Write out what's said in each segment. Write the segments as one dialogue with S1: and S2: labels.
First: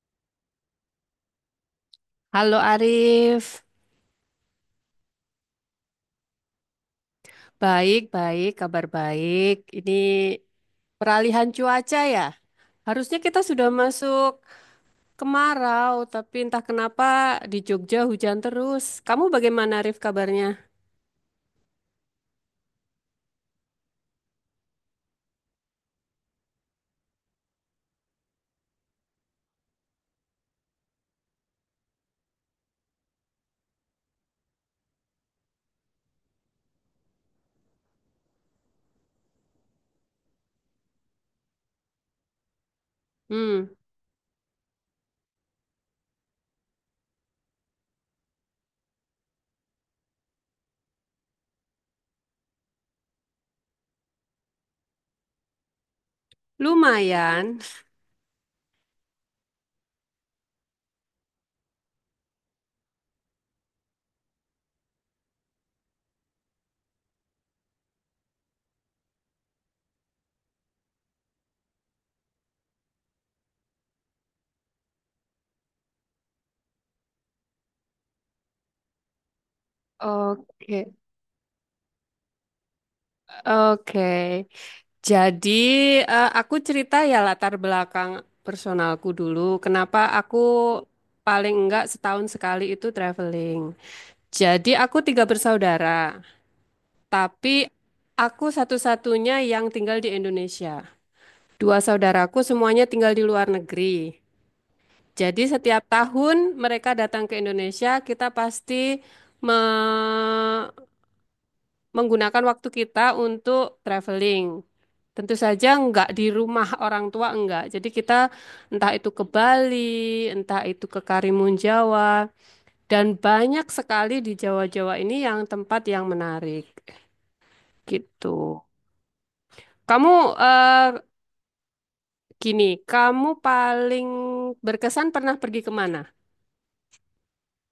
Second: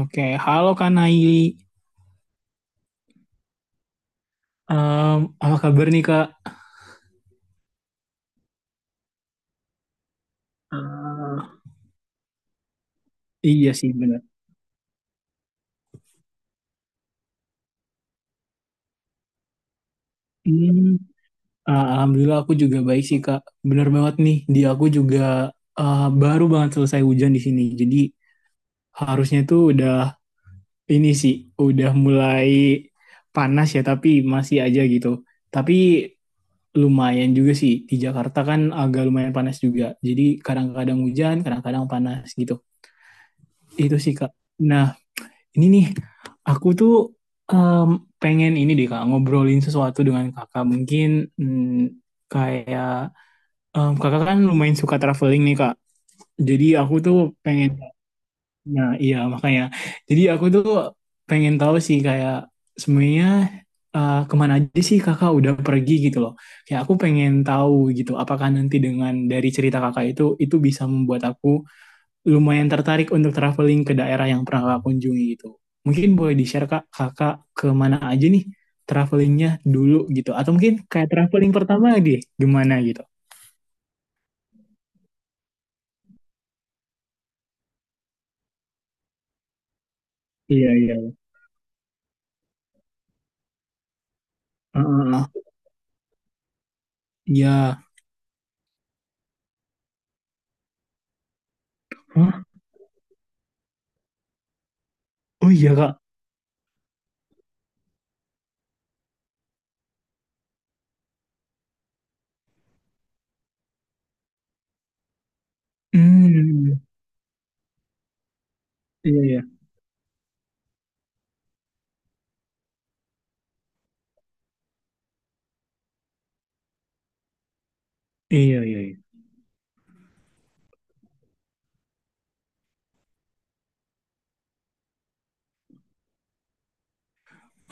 S1: Oke, halo Kak Nai.
S2: Halo Arif,
S1: Apa kabar nih, Kak?
S2: baik-baik, kabar baik. Ini
S1: Eh,
S2: peralihan cuaca ya. Harusnya kita sudah
S1: iya sih, benar.
S2: masuk kemarau, tapi entah kenapa di Jogja hujan terus. Kamu bagaimana Arif kabarnya?
S1: Hmm, Alhamdulillah aku juga baik sih, Kak. Bener banget nih, di aku juga baru banget selesai hujan di sini. Jadi harusnya tuh udah ini sih, udah mulai panas ya, tapi masih aja gitu. Tapi lumayan juga sih, di Jakarta kan agak lumayan panas juga. Jadi kadang-kadang hujan, kadang-kadang panas gitu.
S2: Hmm,
S1: Itu sih, Kak. Nah, ini nih, aku tuh em, pengen ini deh, Kak, ngobrolin sesuatu dengan Kakak. Mungkin mm, kayak Kakak kan lumayan suka traveling nih, Kak. Jadi aku tuh
S2: lumayan.
S1: pengen, nah iya makanya. Jadi aku tuh pengen tahu sih kayak sebenarnya kemana aja sih Kakak udah pergi gitu loh. Kayak aku pengen tahu gitu, apakah nanti dengan dari cerita Kakak itu bisa membuat aku lumayan tertarik untuk traveling ke daerah yang pernah kakak kunjungi gitu. Mungkin boleh di-share, Kak, kakak ke mana aja nih travelingnya dulu gitu. Atau
S2: Oke,
S1: mungkin kayak traveling pertama deh, gimana gitu.
S2: oke. Jadi aku cerita ya latar belakang personalku dulu. Kenapa aku
S1: Iya, iya.
S2: paling enggak setahun sekali itu traveling. Jadi aku tiga
S1: Heeh.
S2: bersaudara. Tapi
S1: Iya.
S2: aku satu-satunya yang tinggal di Indonesia. Dua saudaraku
S1: Hah?
S2: semuanya tinggal di luar negeri. Jadi
S1: Oh, iya,
S2: setiap
S1: Kak.
S2: tahun mereka datang ke Indonesia, kita pasti me- menggunakan waktu kita untuk traveling. Tentu saja enggak di rumah
S1: Hmm.
S2: orang tua enggak. Jadi kita entah itu
S1: Iya,
S2: ke
S1: iya.
S2: Bali, entah itu ke Karimun Jawa, dan banyak sekali di Jawa-Jawa ini yang tempat yang menarik
S1: Iya,
S2: gitu.
S1: iya, iya.
S2: Kamu eh, Gini, kamu paling berkesan pernah pergi kemana?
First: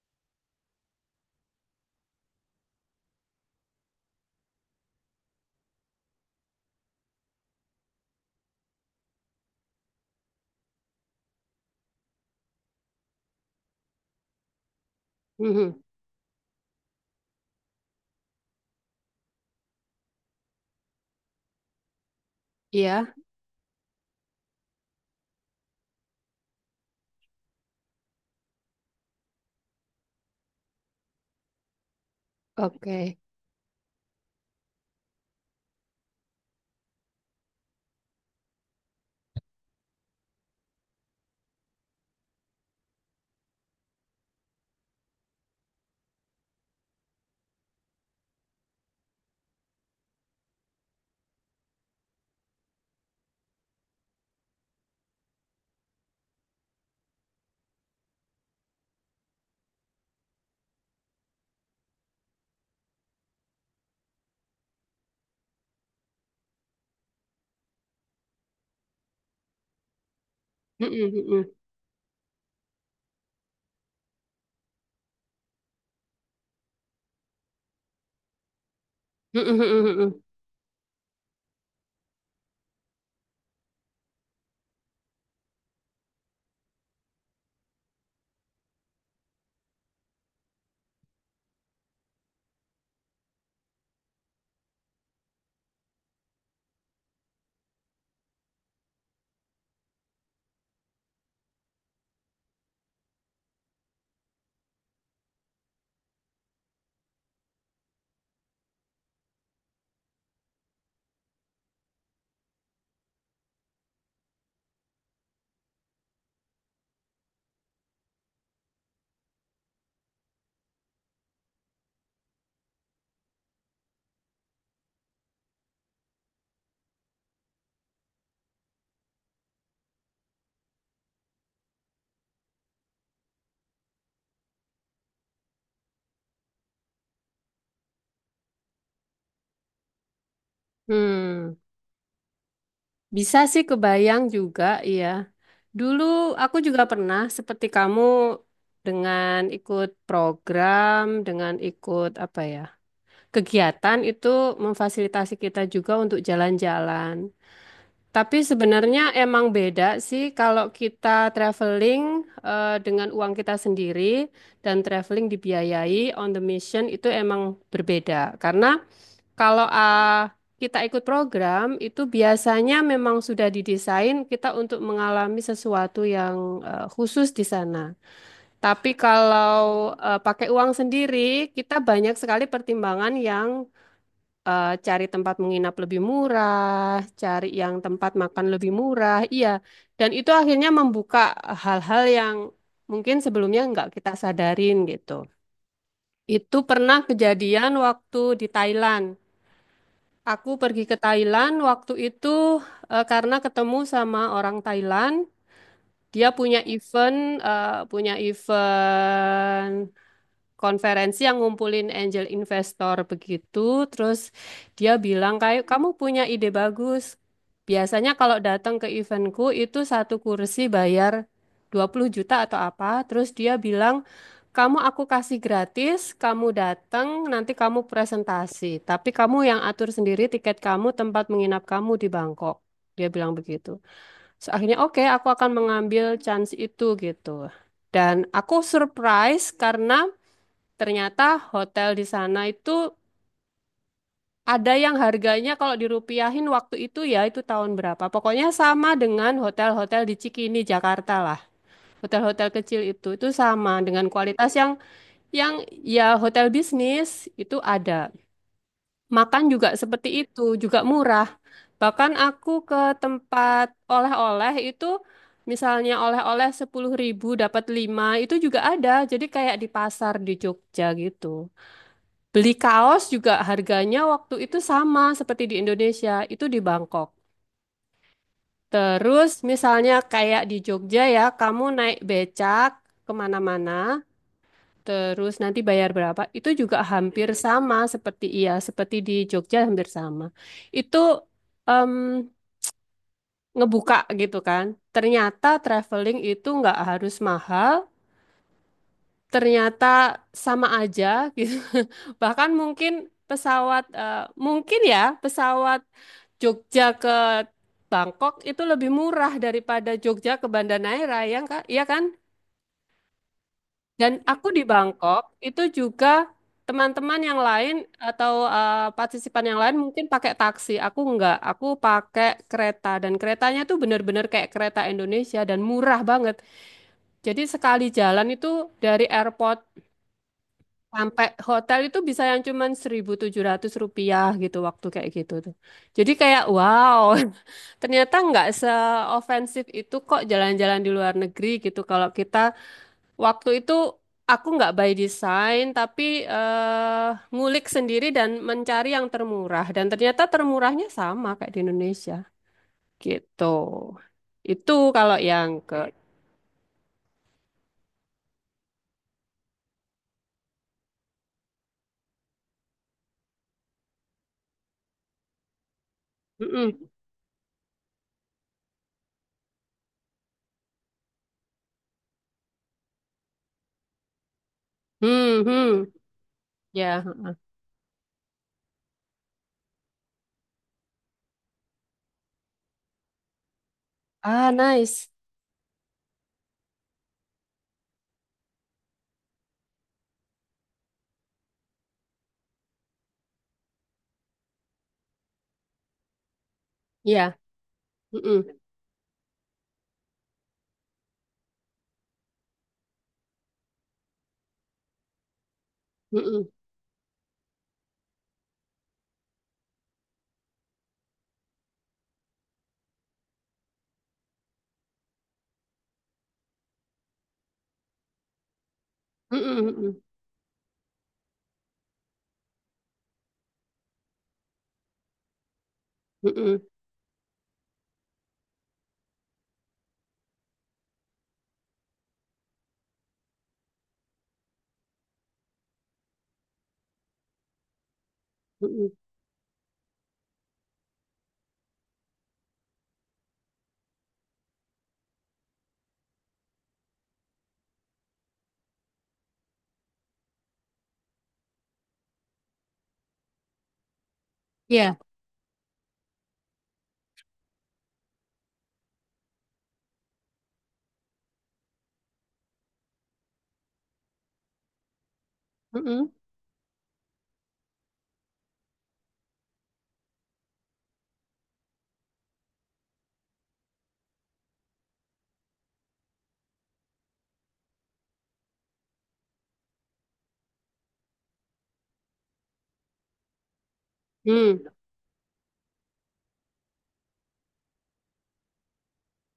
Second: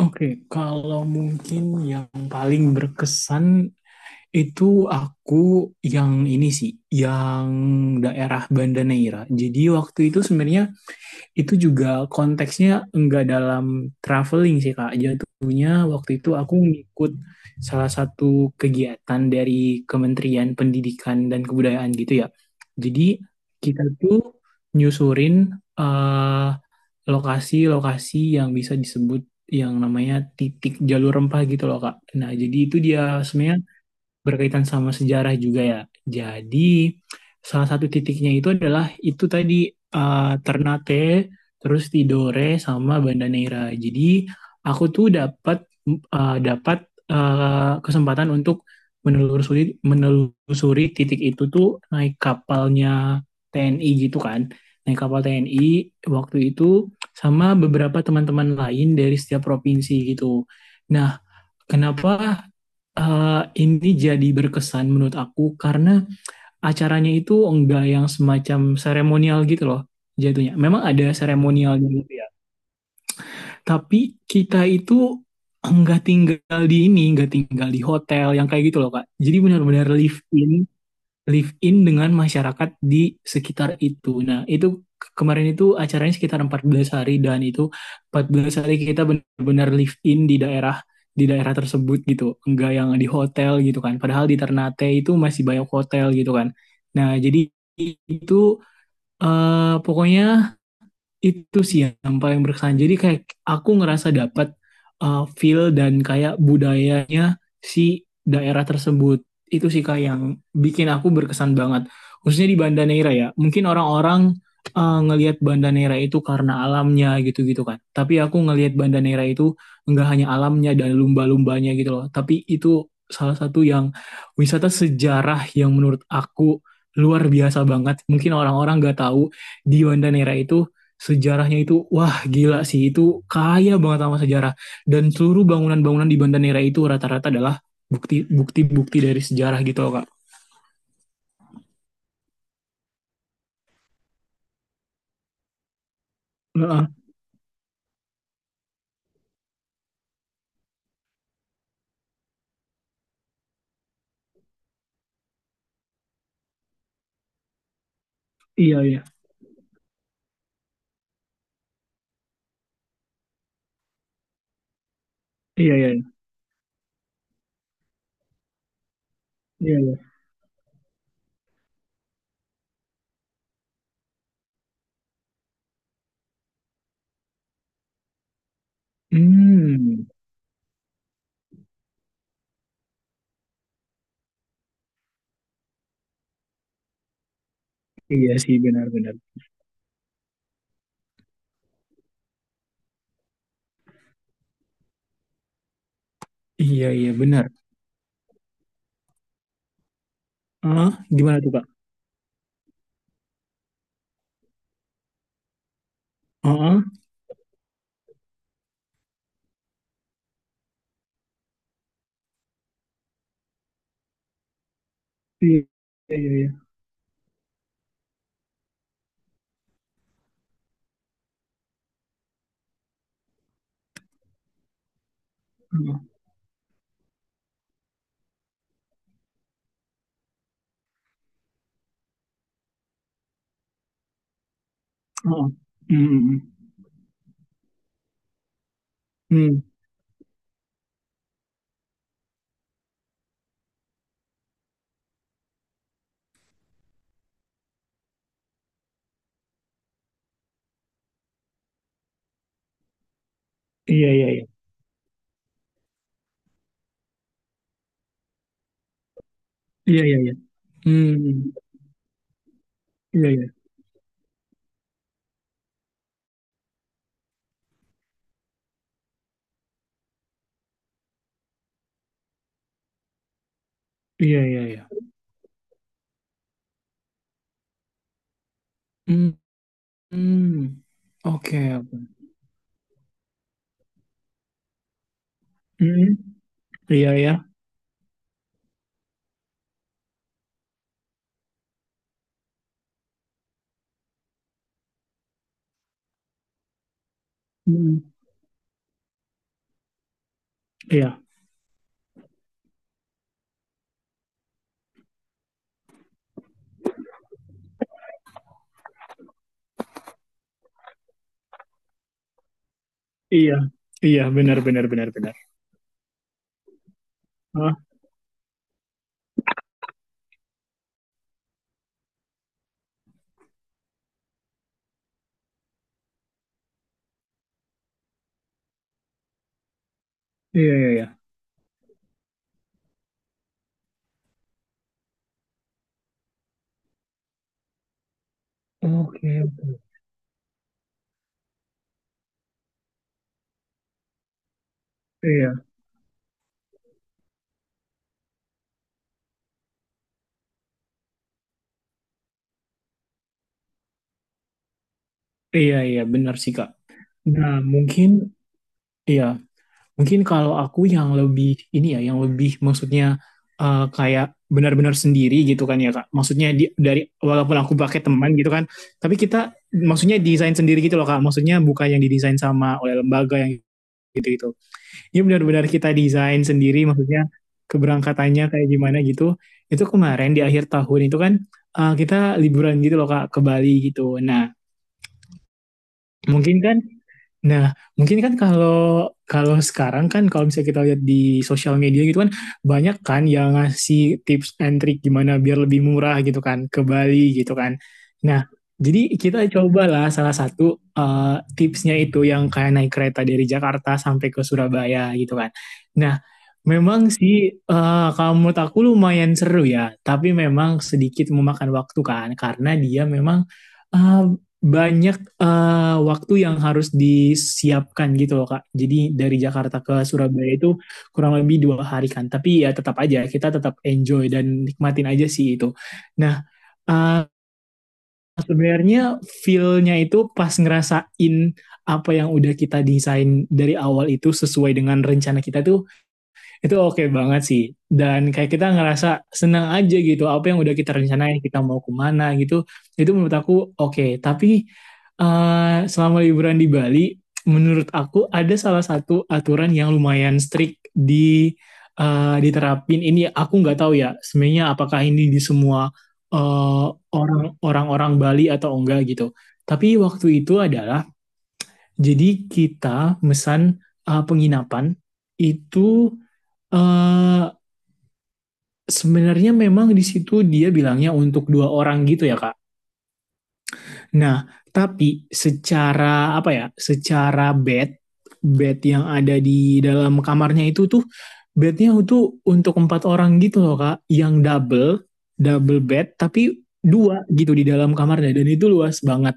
S1: Oke, kalau mungkin yang paling berkesan itu aku yang ini sih, yang daerah Banda Neira. Jadi waktu itu sebenarnya itu juga konteksnya enggak dalam traveling sih, Kak. Jatuhnya
S2: Mhm.
S1: waktu itu aku ngikut salah satu kegiatan dari Kementerian Pendidikan dan Kebudayaan gitu ya. Jadi
S2: Iya,
S1: kita tuh nyusurin eh, lokasi-lokasi yang bisa disebut yang namanya titik jalur rempah gitu loh, Kak. Nah, jadi itu dia
S2: oke.
S1: sebenarnya berkaitan sama sejarah juga ya. Jadi salah satu titiknya itu adalah itu tadi Ternate, terus Tidore sama Banda Neira. Jadi aku tuh dapat kesempatan untuk menelusuri menelusuri titik itu tuh naik kapalnya TNI gitu kan. Naik kapal TNI waktu itu sama beberapa teman-teman lain dari setiap provinsi gitu. Nah, kenapa ini jadi berkesan menurut aku karena acaranya itu enggak yang semacam seremonial gitu loh jatuhnya. Memang
S2: Mhm,
S1: ada
S2: mhm.
S1: seremonialnya gitu ya. Tapi kita itu enggak tinggal di ini, enggak tinggal di hotel yang kayak gitu loh, Kak. Jadi
S2: Mhm,
S1: benar-benar
S2: mhm,
S1: live
S2: mhm.
S1: in live in dengan masyarakat di sekitar itu. Nah, itu kemarin itu acaranya sekitar 14 hari dan itu 14 hari kita benar-benar live in di daerah tersebut gitu. Enggak yang di hotel gitu kan. Padahal di Ternate itu masih banyak hotel gitu kan. Nah, jadi itu pokoknya itu sih yang paling berkesan. Jadi kayak aku ngerasa dapat feel dan kayak budayanya si daerah tersebut. Itu sih kayak yang bikin aku berkesan banget. Khususnya di Banda Neira ya. Mungkin orang-orang ngelihat Banda Neira itu karena alamnya gitu-gitu kan. Tapi aku ngelihat Banda Neira itu nggak hanya alamnya dan lumba-lumbanya gitu loh. Tapi itu salah satu yang wisata sejarah yang menurut aku luar biasa banget. Mungkin orang-orang nggak tahu di Banda Neira itu sejarahnya itu, wah gila sih, itu kaya banget sama sejarah. Dan seluruh bangunan-bangunan di Bandanera itu rata-rata adalah bukti-bukti dari sejarah gitu loh, Kak.
S2: Hmm, Bisa sih kebayang juga, iya. Dulu aku juga
S1: Heeh,
S2: pernah seperti kamu dengan ikut program, dengan ikut apa ya, kegiatan itu memfasilitasi kita juga untuk jalan-jalan. Tapi
S1: iya, iya,
S2: sebenarnya emang beda sih kalau kita traveling dengan uang kita sendiri dan traveling
S1: iya, iya,
S2: dibiayai on the mission itu emang berbeda. Karena kalau
S1: iya, iya.
S2: kita ikut program itu biasanya memang sudah didesain kita untuk mengalami sesuatu yang khusus di sana. Tapi kalau
S1: Hmm,
S2: pakai uang sendiri, kita banyak sekali pertimbangan yang cari tempat menginap lebih murah, cari yang tempat
S1: iya
S2: makan
S1: sih,
S2: lebih
S1: benar-benar.
S2: murah, iya. Dan itu akhirnya membuka hal-hal yang mungkin sebelumnya nggak kita sadarin gitu. Itu
S1: Iya,
S2: pernah
S1: iya, benar.
S2: kejadian waktu di Thailand. Aku pergi
S1: Heeh,
S2: ke
S1: gimana tuh,
S2: Thailand
S1: Kak?
S2: waktu itu karena ketemu sama orang Thailand. Dia punya
S1: Heeh,
S2: event, eh, punya event konferensi yang ngumpulin angel investor begitu. Terus dia bilang
S1: iya,
S2: kayak kamu
S1: iya,
S2: punya ide
S1: iya.
S2: bagus. Biasanya kalau datang ke eventku itu satu kursi bayar 20 juta atau apa. Terus dia bilang kamu aku kasih
S1: Heeh,
S2: gratis, kamu datang, nanti kamu presentasi. Tapi kamu yang atur sendiri tiket kamu, tempat menginap kamu di Bangkok. Dia bilang begitu. So, akhirnya oke, aku
S1: heeh.
S2: akan
S1: Hmm,
S2: mengambil
S1: hmm,
S2: chance
S1: hmm.
S2: itu gitu. Dan aku surprise
S1: Hmm,
S2: karena ternyata hotel di sana itu ada yang harganya kalau dirupiahin waktu itu ya itu tahun berapa. Pokoknya sama dengan hotel-hotel di Cikini, Jakarta lah. Hotel-hotel kecil itu sama dengan
S1: iya, iya, iya.
S2: kualitas yang yang ya hotel bisnis itu ada. Makan juga
S1: Iya,
S2: seperti
S1: iya, iya.
S2: itu, juga
S1: Hmm, hmm,
S2: murah.
S1: hmm.
S2: Bahkan aku ke
S1: Iya, iya.
S2: tempat oleh-oleh itu misalnya oleh-oleh 10 ribu dapat 5 itu juga ada. Jadi kayak di pasar di Jogja gitu. Beli kaos juga harganya waktu
S1: Iya,
S2: itu
S1: iya, iya.
S2: sama seperti di Indonesia, itu di Bangkok. Terus
S1: Hmm,
S2: misalnya kayak di
S1: hmm.
S2: Jogja ya, kamu
S1: Oke, oke.
S2: naik becak kemana-mana, terus nanti
S1: Hmm,
S2: bayar
S1: hmm.
S2: berapa, itu juga
S1: Iya,
S2: hampir
S1: iya.
S2: sama seperti iya, seperti di Jogja hampir sama. Itu em, ngebuka gitu kan. Ternyata traveling itu nggak harus mahal,
S1: Hmm, hmm.
S2: ternyata sama aja
S1: Iya,
S2: gitu. Bahkan mungkin ya pesawat Jogja ke Bangkok itu lebih murah daripada Jogja ke Banda Neira ya Kak? Iya kan?
S1: iya,
S2: Dan
S1: iya,
S2: aku
S1: benar,
S2: di
S1: benar, benar, benar.
S2: Bangkok itu juga teman-teman yang lain
S1: Ah,
S2: atau partisipan yang lain mungkin pakai taksi. Aku enggak, aku pakai kereta dan keretanya tuh bener-bener kayak kereta Indonesia dan murah banget. Jadi sekali jalan itu dari airport
S1: iya, iya, iya.
S2: sampai hotel itu bisa yang cuman 1.700 rupiah gitu waktu kayak gitu tuh. Jadi kayak wow, ternyata nggak
S1: Oke,
S2: seofensif itu kok jalan-jalan di luar negeri gitu. Kalau kita waktu itu aku nggak by design
S1: iya,
S2: tapi ngulik sendiri dan mencari yang termurah. Dan ternyata termurahnya sama kayak di Indonesia gitu. Itu kalau yang ke...
S1: iya, iya, benar sih, Kak. Nah, mungkin, iya, mungkin kalau aku yang lebih, ini ya, yang lebih maksudnya kayak benar-benar sendiri gitu kan ya, Kak. Maksudnya di,
S2: Mm-mm.
S1: dari, walaupun aku pakai teman gitu kan, tapi kita, maksudnya desain sendiri gitu loh, Kak. Maksudnya bukan yang didesain sama oleh lembaga yang gitu-gitu. Ini
S2: Hmm,
S1: benar-benar
S2: hmm.
S1: kita desain sendiri
S2: Ya.
S1: maksudnya
S2: Hmm.
S1: keberangkatannya kayak gimana gitu. Itu kemarin di akhir tahun itu kan kita liburan gitu loh, Kak, ke Bali gitu. Nah,
S2: Ah, nice.
S1: mungkin kan kalau kalau sekarang kan kalau misalnya kita lihat di sosial media gitu kan banyak kan yang ngasih tips and trick gimana biar lebih murah gitu kan ke Bali
S2: Ya.
S1: gitu kan. Nah,
S2: Mm-mm.
S1: jadi kita cobalah salah satu tipsnya itu yang kayak naik kereta dari Jakarta sampai ke Surabaya gitu kan. Nah,
S2: Mm-mm.
S1: memang sih kalau menurut aku lumayan seru ya, tapi memang sedikit memakan waktu kan karena dia memang eh, banyak waktu yang harus disiapkan gitu loh, Kak. Jadi dari
S2: Mhm,
S1: Jakarta ke
S2: mhm,
S1: Surabaya itu kurang lebih 2 hari kan. Tapi ya tetap aja kita tetap enjoy dan nikmatin aja sih itu. Nah,
S2: mhm,
S1: eh, sebenarnya feel-nya itu pas ngerasain apa yang udah kita desain dari awal itu sesuai dengan rencana kita tuh itu oke banget sih. Dan kayak kita
S2: mhm.
S1: ngerasa senang aja gitu. Apa yang udah kita rencanain, kita mau kemana gitu. Itu menurut aku oke. Tapi selama liburan di Bali, menurut aku ada salah satu aturan yang lumayan strict di diterapin. Ini aku nggak tahu ya. Sebenarnya
S2: Iya.
S1: apakah ini di semua eh, orang-orang Bali atau enggak gitu. Tapi waktu itu adalah jadi kita mesan penginapan
S2: Mhm.
S1: itu eh, sebenarnya memang di situ dia bilangnya untuk dua orang gitu ya, Kak. Nah, tapi secara apa ya? Secara bed yang ada di dalam kamarnya itu tuh bednya itu untuk empat orang gitu loh, Kak, yang
S2: Mhm.
S1: double bed, tapi dua gitu di dalam kamarnya dan itu luas banget.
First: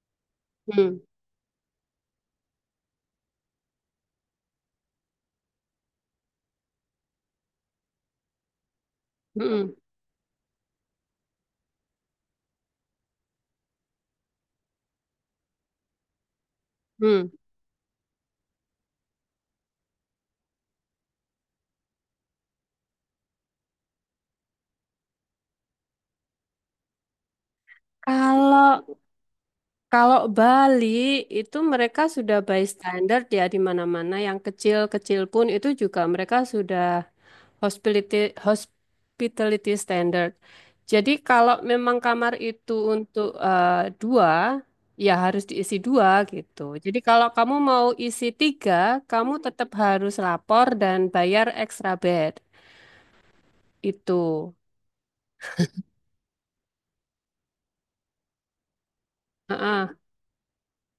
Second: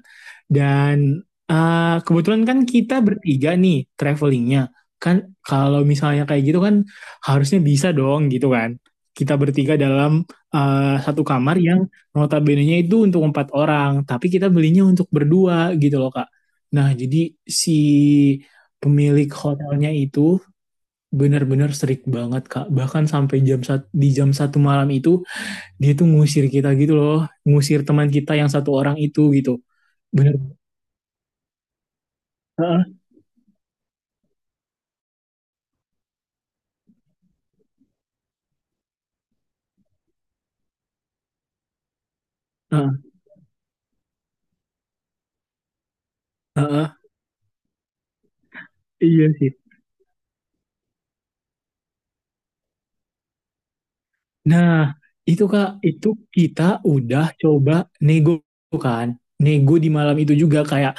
S2: Mhm.
S1: Dan kebetulan kan kita bertiga nih travelingnya, kan kalau misalnya kayak gitu kan harusnya bisa dong gitu kan. Kita
S2: Mhm.
S1: bertiga dalam satu kamar yang notabene-nya itu untuk empat orang, tapi kita belinya untuk berdua gitu loh, Kak. Nah,
S2: Mhm.
S1: jadi si pemilik hotelnya itu benar-benar strict banget, Kak. Bahkan sampai jam satu malam itu dia tuh ngusir kita gitu loh, ngusir teman kita yang satu orang
S2: Kalau
S1: itu gitu.
S2: kalau
S1: Bener.
S2: Bali itu mereka sudah by
S1: Heeh,
S2: standard ya di mana-mana yang kecil-kecil pun itu juga mereka sudah hospitality hospitality standard. Jadi kalau memang kamar itu
S1: heeh,
S2: untuk dua ya harus diisi dua gitu.
S1: heeh.
S2: Jadi kalau kamu mau isi tiga,
S1: Iya
S2: kamu
S1: sih.
S2: tetap harus lapor dan bayar extra bed itu.
S1: Nah, itu, Kak, itu kita udah coba nego kan. Nego
S2: Heeh.
S1: di malam itu juga kayak,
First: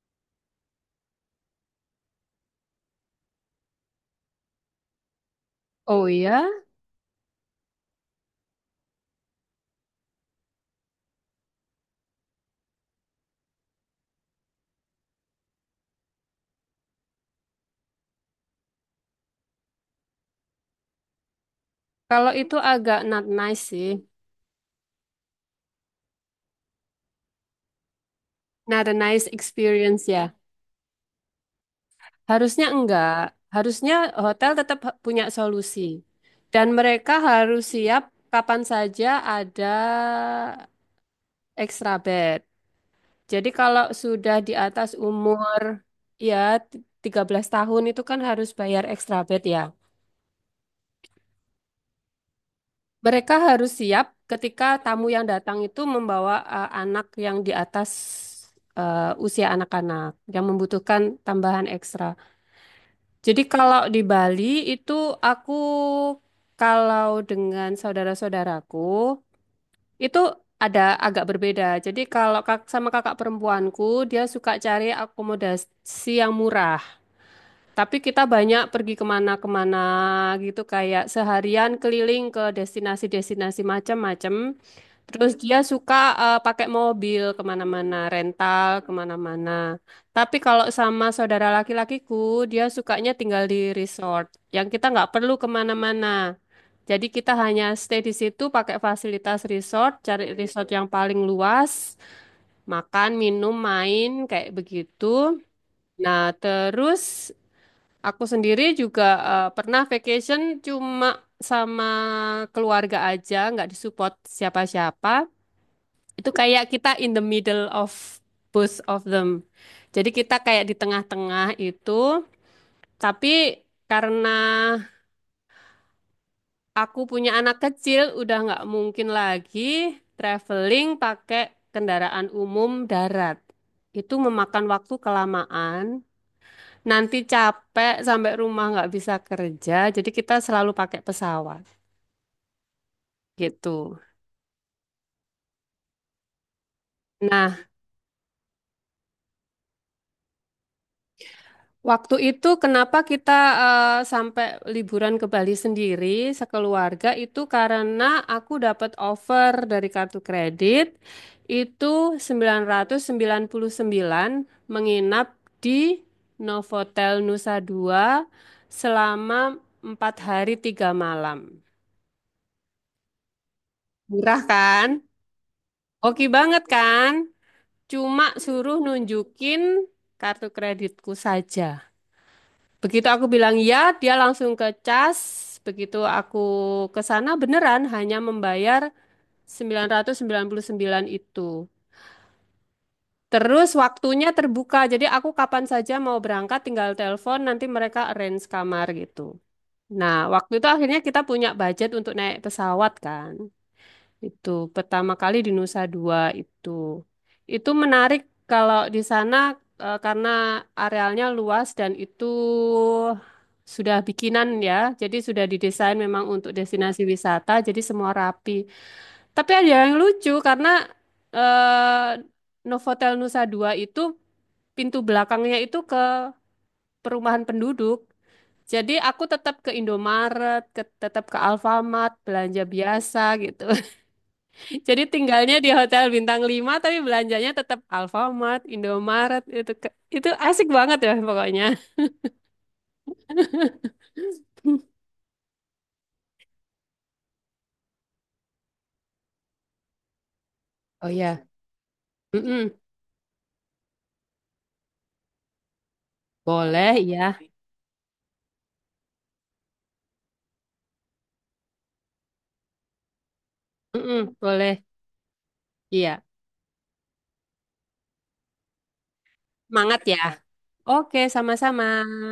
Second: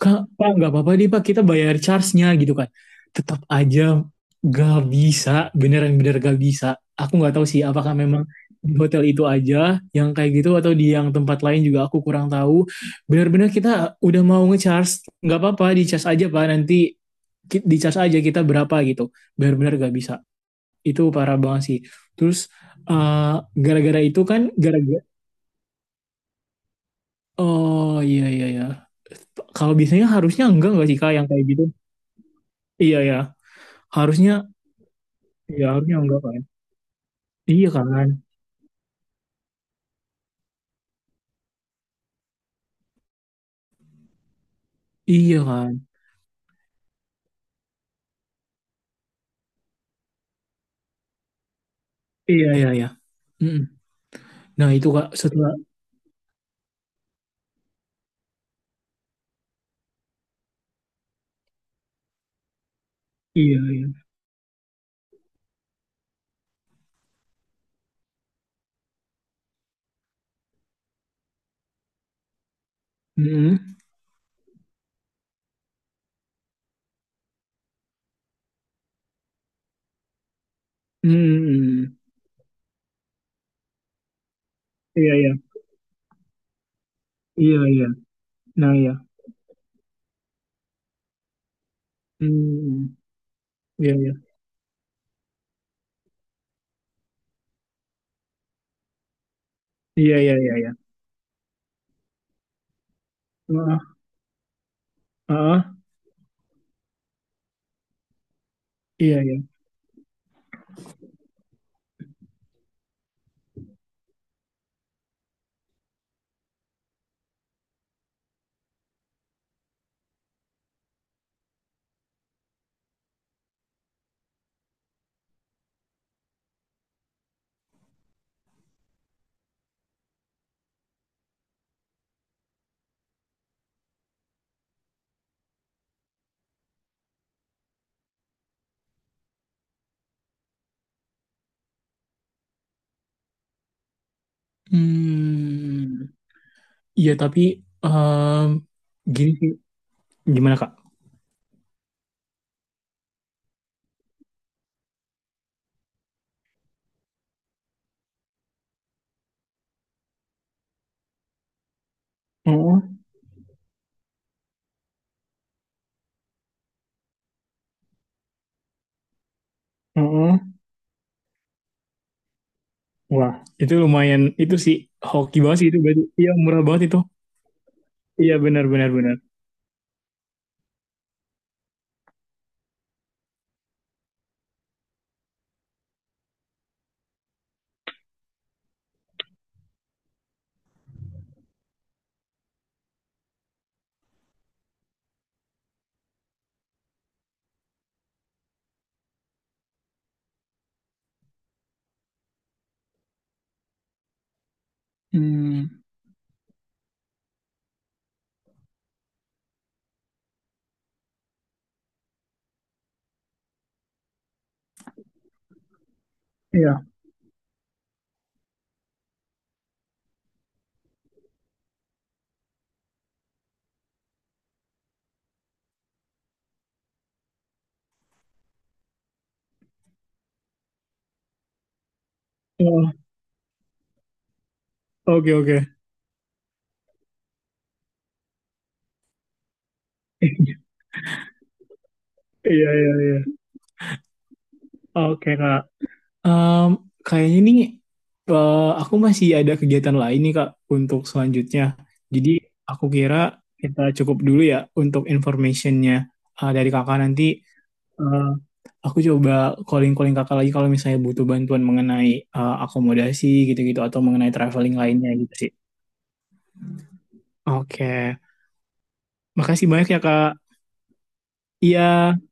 S1: Kak, Pak, nggak apa-apa deh, Pak, kita bayar charge-nya gitu kan. Tetap aja gak bisa,
S2: Oh
S1: beneran-bener gak
S2: iya,
S1: bisa. Aku nggak tahu sih apakah memang di hotel itu aja yang kayak gitu atau di yang tempat lain juga aku kurang tahu. Bener-bener kita udah mau nge-charge, nggak apa-apa di charge aja, Pak, nanti di charge aja kita berapa gitu. Bener-bener gak bisa itu parah banget sih.
S2: kalau
S1: Terus
S2: itu agak not
S1: eh,
S2: nice sih.
S1: gara-gara itu kan gara-gara oh iya iya iya.
S2: Not a nice
S1: Kalau biasanya
S2: experience ya.
S1: harusnya enggak sih, Kak, yang kayak gitu?
S2: Harusnya
S1: Iya
S2: enggak.
S1: ya.
S2: Harusnya
S1: Harusnya
S2: hotel tetap punya
S1: ya harusnya
S2: solusi.
S1: enggak kan.
S2: Dan mereka harus
S1: Iya
S2: siap
S1: kan?
S2: kapan saja ada extra bed. Jadi kalau sudah di atas
S1: Iya
S2: umur
S1: kan?
S2: ya 13 tahun itu kan harus bayar extra bed ya.
S1: Iya, iya, iya.
S2: Mereka
S1: Mm-mm.
S2: harus siap ketika
S1: Nah, itu,
S2: tamu
S1: Kak,
S2: yang
S1: setelah
S2: datang itu membawa anak yang di atas usia anak-anak yang membutuhkan tambahan ekstra. Jadi
S1: iya, iya.
S2: kalau di Bali itu aku kalau dengan saudara-saudaraku itu ada agak berbeda. Jadi kalau sama kakak
S1: Mm-mm.
S2: perempuanku dia suka cari akomodasi yang murah. Tapi kita banyak pergi kemana-kemana gitu kayak seharian
S1: Mm-mm.
S2: keliling ke destinasi-destinasi macam-macam.
S1: Iya, iya.
S2: Terus dia suka pakai mobil
S1: Iya, iya.
S2: kemana-mana,
S1: Nah,
S2: rental
S1: iya.
S2: kemana-mana. Tapi kalau sama saudara laki-lakiku, dia
S1: Mm-mm.
S2: sukanya tinggal di
S1: Iya, iya.
S2: resort, yang kita nggak perlu kemana-mana. Jadi kita hanya stay di situ pakai fasilitas resort,
S1: Iya,
S2: cari
S1: iya, iya,
S2: resort
S1: iya.
S2: yang paling luas, makan, minum,
S1: Heeh.
S2: main, kayak begitu.
S1: Heeh.
S2: Nah, terus aku sendiri juga
S1: Iya, iya.
S2: pernah vacation cuma sama keluarga aja, nggak disupport siapa-siapa. Itu kayak kita in the middle of both of them. Jadi kita kayak di tengah-tengah itu, tapi karena aku punya anak kecil, udah nggak mungkin lagi traveling pakai kendaraan umum darat. Itu memakan waktu kelamaan, nanti capek sampai rumah nggak bisa kerja, jadi kita selalu pakai pesawat gitu.
S1: Hmm. Iya tapi
S2: Nah,
S1: em, gini sih. Gimana, Kak?
S2: waktu itu kenapa kita sampai liburan ke Bali sendiri sekeluarga itu karena aku dapat offer dari kartu kredit itu
S1: Heeh,
S2: 999 menginap di Novotel Nusa Dua selama empat
S1: heeh.
S2: hari tiga malam.
S1: Wah, itu lumayan,
S2: Murah
S1: itu sih
S2: kan?
S1: hoki banget sih itu berarti.
S2: Oke
S1: Iya murah
S2: banget
S1: banget itu.
S2: kan? Cuma
S1: Iya, benar,
S2: suruh
S1: benar, benar.
S2: nunjukin kartu kreditku saja. Begitu aku bilang ya, dia langsung ke cas. Begitu aku ke sana beneran hanya membayar 999 itu. Terus waktunya terbuka, jadi aku kapan saja mau berangkat tinggal telepon, nanti mereka arrange kamar gitu. Nah, waktu itu akhirnya kita punya budget untuk naik pesawat kan. Itu pertama kali di Nusa
S1: Hmm,
S2: Dua itu. Itu menarik kalau di sana karena arealnya luas dan itu sudah bikinan ya. Jadi sudah didesain memang untuk
S1: iya.
S2: destinasi wisata, jadi semua rapi. Tapi ada yang lucu karena eh, Novotel Nusa Dua itu pintu belakangnya itu ke perumahan penduduk. Jadi aku tetap ke Indomaret, tetap ke Alfamart, belanja
S1: Oh,
S2: biasa gitu. Jadi
S1: oke,
S2: tinggalnya
S1: oke.
S2: di hotel bintang 5, tapi belanjanya tetap Alfamart, Indomaret itu asik banget ya pokoknya.
S1: Iya, iya, iya. Oke, Kak. Em, Kayaknya nih aku masih ada kegiatan lain nih, Kak, untuk
S2: Oh iya.
S1: selanjutnya. Jadi
S2: Mm-mm.
S1: aku kira kita cukup dulu ya untuk informationnya dari
S2: Boleh
S1: Kakak nanti
S2: ya.
S1: eh, aku coba calling-calling kakak lagi kalau misalnya butuh bantuan mengenai akomodasi gitu-gitu atau mengenai
S2: Mm-mm.
S1: traveling
S2: Boleh.
S1: lainnya gitu sih.
S2: Iya.
S1: Oke, makasih banyak ya,
S2: Semangat ya.
S1: Kak.
S2: Oke, sama-sama.
S1: Iya.